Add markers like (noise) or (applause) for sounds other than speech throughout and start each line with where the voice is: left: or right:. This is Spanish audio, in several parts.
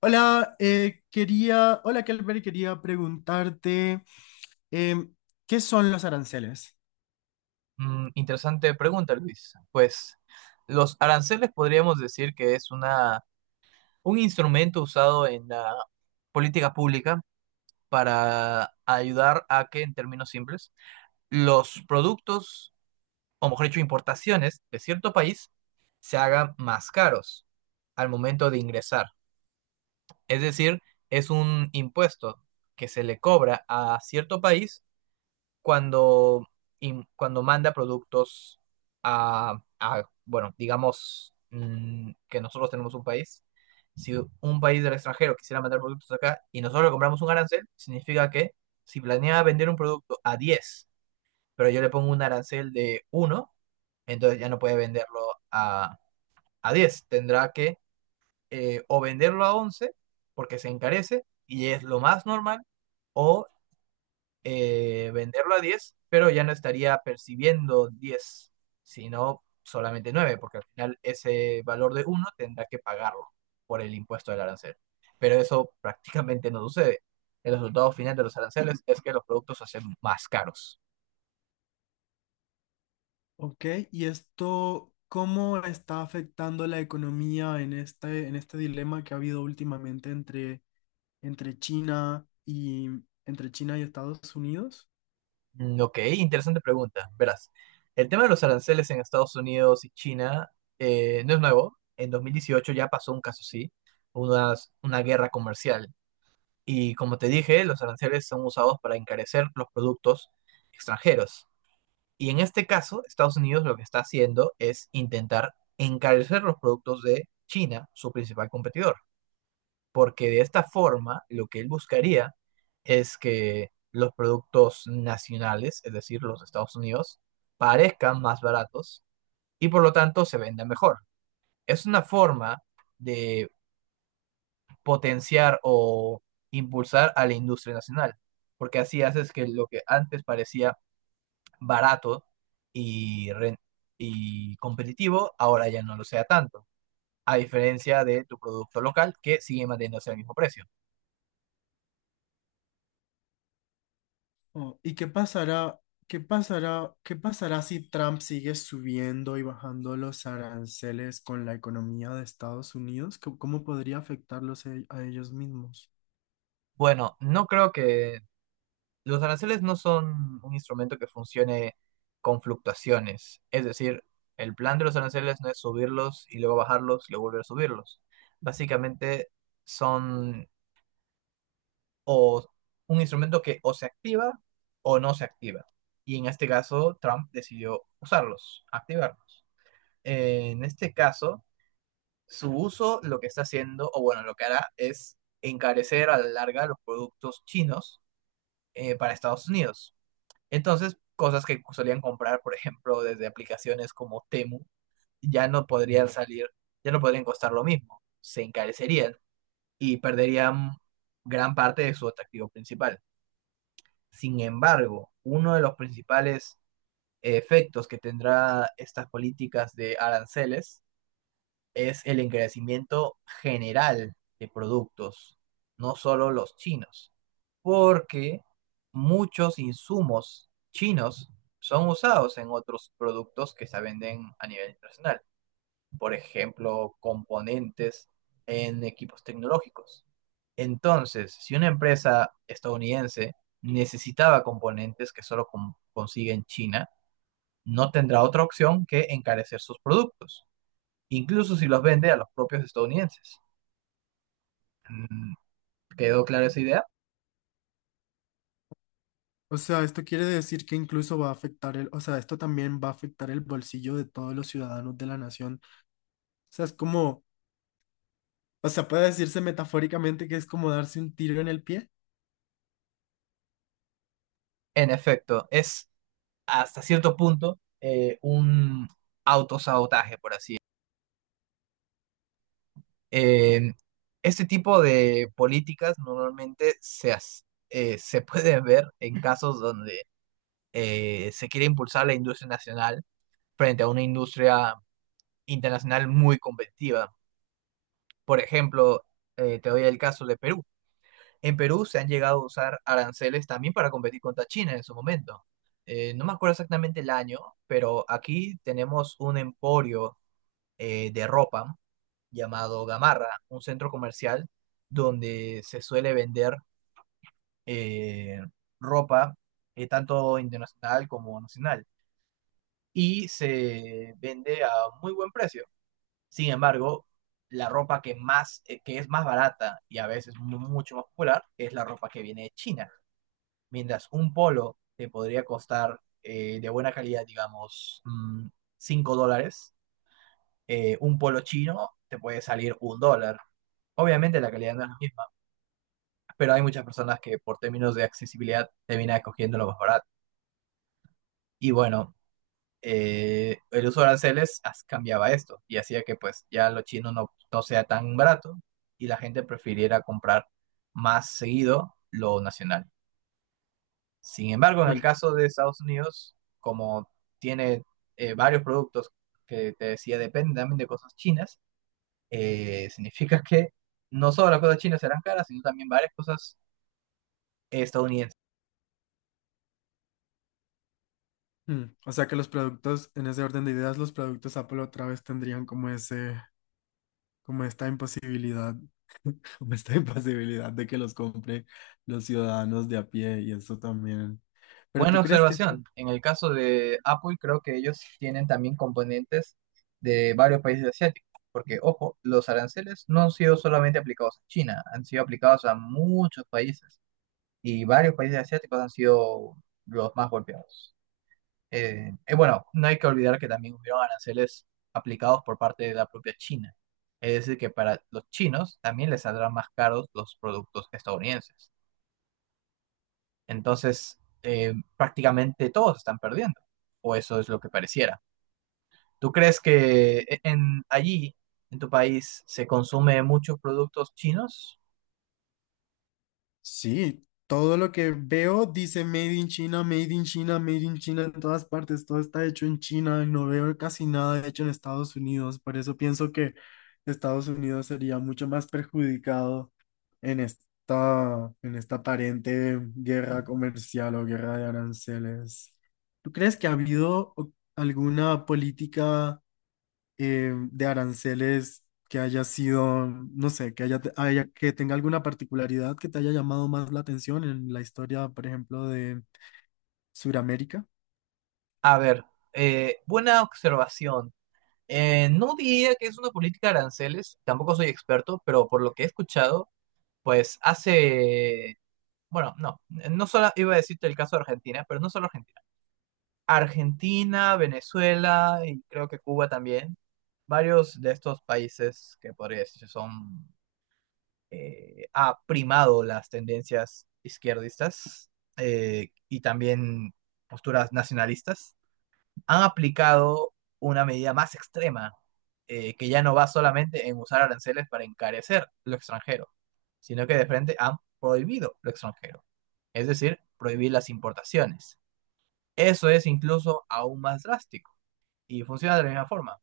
left: Hola, quería, hola Kelber, quería preguntarte em, ¿qué son los aranceles?
right: Interesante pregunta, Luis. Pues los aranceles podríamos decir que es un instrumento usado en la política pública para ayudar a que, en términos simples, los productos, o mejor dicho, importaciones de cierto país se hagan más caros al momento de ingresar. Es decir, es un impuesto que se le cobra a cierto país cuando, cuando manda productos bueno, digamos, que nosotros tenemos un país, si un país del extranjero quisiera mandar productos acá y nosotros le compramos un arancel, significa que si planea vender un producto a 10, pero yo le pongo un arancel de uno, entonces ya no puede venderlo a, a diez, tendrá que, o venderlo a 11 porque se encarece y es lo más normal, o venderlo a 10 pero ya no estaría percibiendo 10 sino solamente nueve, porque al final ese valor de uno tendrá que pagarlo por el impuesto del arancel. Pero eso prácticamente no sucede. El resultado final de los aranceles es que los productos se hacen más caros.
left: ¿Ok? Y esto, ¿cómo está afectando la economía en este dilema que ha habido últimamente entre, entre China y entre China y Estados Unidos?
right: Ok, interesante pregunta. Verás, el tema de los aranceles en Estados Unidos y China no es nuevo. En 2018 ya pasó un caso así, una guerra comercial. Y como te dije, los aranceles son usados para encarecer los productos extranjeros. Y en este caso, Estados Unidos lo que está haciendo es intentar encarecer los productos de China, su principal competidor. Porque de esta forma, lo que él buscaría es que los productos nacionales, es decir, los de Estados Unidos, parezcan más baratos y por lo tanto se vendan mejor. Es una forma de potenciar o impulsar a la industria nacional, porque así haces que lo que antes parecía barato y, ren- y competitivo, ahora ya no lo sea tanto, a diferencia de tu producto local que sigue manteniéndose al mismo precio.
left: Oh, ¿qué pasará si Trump sigue subiendo y bajando los aranceles con la economía de Estados Unidos? ¿Cómo, cómo podría afectarlos a ellos mismos?
right: Bueno, no creo que los aranceles no son un instrumento que funcione con fluctuaciones, es decir, el plan de los aranceles no es subirlos y luego bajarlos y luego volver a subirlos. Básicamente son o un instrumento que o se activa o no se activa. Y en este caso, Trump decidió usarlos, activarlos. En este caso, su uso lo que está haciendo, o bueno, lo que hará es encarecer a la larga los productos chinos, para Estados Unidos. Entonces, cosas que solían comprar, por ejemplo, desde aplicaciones como Temu, ya no podrían salir, ya no podrían costar lo mismo, se encarecerían y perderían gran parte de su atractivo principal. Sin embargo, uno de los principales efectos que tendrá estas políticas de aranceles es el encarecimiento general de productos, no solo los chinos, porque muchos insumos chinos son usados en otros productos que se venden a nivel internacional, por ejemplo, componentes en equipos tecnológicos. Entonces, si una empresa estadounidense necesitaba componentes que solo consigue en China, no tendrá otra opción que encarecer sus productos, incluso si los vende a los propios estadounidenses. Mm, ¿Quedó clara esa idea?
left: O sea, esto quiere decir que incluso va a afectar esto también va a afectar el bolsillo de todos los ciudadanos de la nación. O sea, es como, o sea, puede decirse metafóricamente que es como darse un tiro en el pie.
right: En efecto, es hasta cierto punto, un autosabotaje, por así. Eh, este tipo de políticas normalmente se puede ver en casos donde se quiere impulsar la industria nacional frente a una industria internacional muy competitiva. Por ejemplo, te doy el caso de Perú. En Perú se han llegado a usar aranceles también para competir contra China en su momento. No me acuerdo exactamente el año, pero aquí tenemos un emporio de ropa llamado Gamarra, un centro comercial donde se suele vender, eh, ropa, tanto internacional como nacional, y se vende a muy buen precio. Sin embargo, la ropa que más, que es más barata y a veces mucho más popular, es la ropa que viene de China. Mientras un polo te podría costar, de buena calidad, digamos, $5, un polo chino te puede salir un dólar. Obviamente la calidad no es la misma, pero hay muchas personas que por términos de accesibilidad terminan escogiendo lo más barato. Y bueno, el uso de aranceles cambiaba esto y hacía que pues ya lo chino no sea tan barato, y la gente prefiriera comprar más seguido lo nacional. Sin embargo, en el
left: Bueno,
right: caso de Estados Unidos, como tiene, varios productos que te decía dependen también de cosas chinas, significa que no solo las cosas chinas serán caras, sino también varias cosas estadounidenses.
left: mm, o sea que los productos, en ese orden de ideas, los productos Apple otra vez tendrían como ese, como esta imposibilidad, (laughs) como esta imposibilidad de que los compren los ciudadanos de a pie y eso también. Pero ¿tú
right: Buena
left: crees que esto?
right: observación. En el caso de Apple, creo que ellos tienen también componentes de varios países asiáticos, porque, ojo, los aranceles no han sido solamente aplicados a China, han sido aplicados a muchos países, y varios países asiáticos han sido los más golpeados. Bueno, no hay que olvidar que también hubieron aranceles aplicados por parte de la propia China. Es decir, que para los chinos también les saldrán más caros los productos estadounidenses. Entonces, prácticamente todos están perdiendo, o eso es lo que pareciera. ¿Tú crees que en tu país se consume muchos productos chinos?
left: Sí, todo lo que veo dice Made in China, Made in China, Made in China en todas partes, todo está hecho en China, no veo casi nada hecho en Estados Unidos, por eso pienso que Estados Unidos sería mucho más perjudicado en esta aparente guerra comercial o guerra de aranceles. ¿Tú crees que ha habido alguna política, de aranceles que haya sido, no sé, que tenga alguna particularidad que te haya llamado más la atención en la historia, por ejemplo, de Sudamérica
right: A ver, buena observación. No diría que es una política de aranceles, tampoco soy experto, pero por lo que he escuchado, pues bueno, no solo iba a decirte el caso de Argentina, pero no solo Argentina. Argentina, Venezuela y creo que Cuba también. Varios de estos países que podría decirse ha primado las tendencias izquierdistas, y también posturas nacionalistas, han aplicado una medida más extrema, que ya no va solamente en usar aranceles para encarecer lo extranjero, sino que de frente han prohibido lo extranjero, es decir, prohibir las importaciones. Eso es incluso aún más drástico y funciona de la misma forma.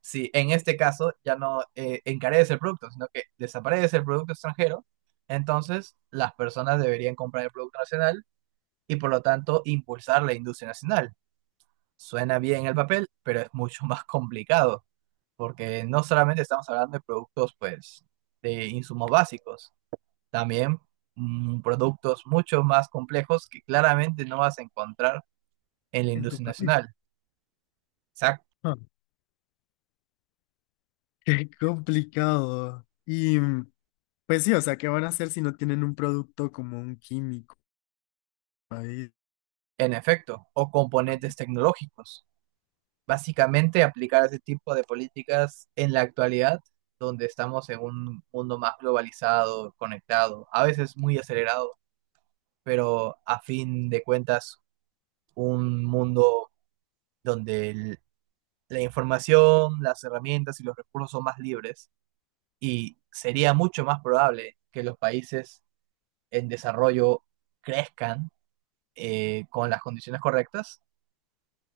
right: Si en este caso ya no, encarece el producto, sino que desaparece el producto extranjero, entonces las personas deberían comprar el producto nacional y por lo tanto impulsar la industria nacional. Suena bien el papel, pero es mucho más (laughs) complicado, porque no solamente estamos hablando de productos, pues, de insumos básicos, también, productos mucho más complejos que claramente no vas a encontrar en la
left: en tu
right: industria
left: país?
right: nacional. Exacto.
left: Ah, (laughs) qué complicado. Y mm, pues sí, o sea, ¿qué van a hacer si no tienen un producto como un químico ahí?
right: En efecto, o componentes tecnológicos, básicamente aplicar ese tipo de políticas en la actualidad, donde estamos en un mundo más globalizado, conectado, a veces muy acelerado, pero a fin de cuentas un mundo donde la información, las herramientas y los recursos son más libres, y sería mucho más probable que los países en desarrollo crezcan, con las condiciones correctas,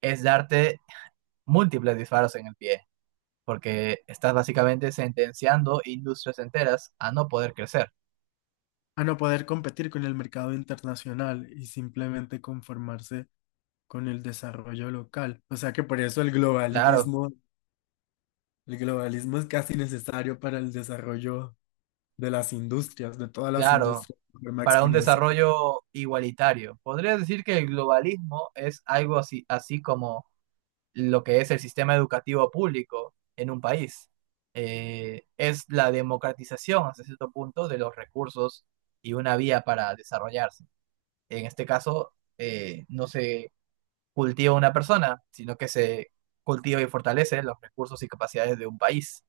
right: es darte múltiples disparos en el pie, porque estás básicamente sentenciando industrias enteras a no poder crecer.
left: A no poder competir con el mercado internacional y simplemente conformarse con el desarrollo local. O sea que por eso
right: Claro,
left: el globalismo es casi necesario para el desarrollo de las industrias, de todas las
right: claro,
left: industrias, de forma
right: para un
left: exponencial.
right: desarrollo igualitario. Podría decir que el globalismo es algo así, así como lo que es el sistema educativo público en un país. Es la democratización hasta cierto punto de los recursos y una vía para desarrollarse. En este caso, no se cultiva una persona, sino que se cultiva y fortalece los recursos y capacidades de un país.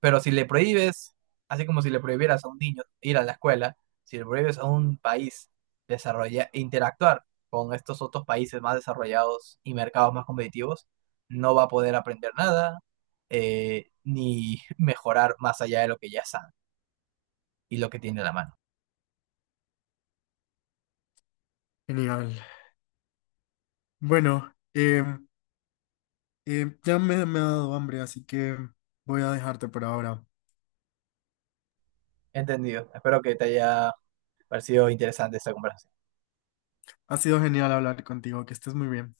right: Pero si le prohíbes, así como si le prohibieras a un niño ir a la escuela, si le prohíbes a un país desarrollar, interactuar con estos otros países más desarrollados y mercados más competitivos, no va a poder aprender nada, ni (laughs) mejorar más allá de lo que ya sabe y lo que tiene a la mano.
left: Genial. Bueno, ya me ha dado hambre, así que voy a dejarte por ahora.
right: Entendido. Espero que te haya parecido interesante esta conversación.
left: Ha sido genial hablar contigo, que estés muy bien.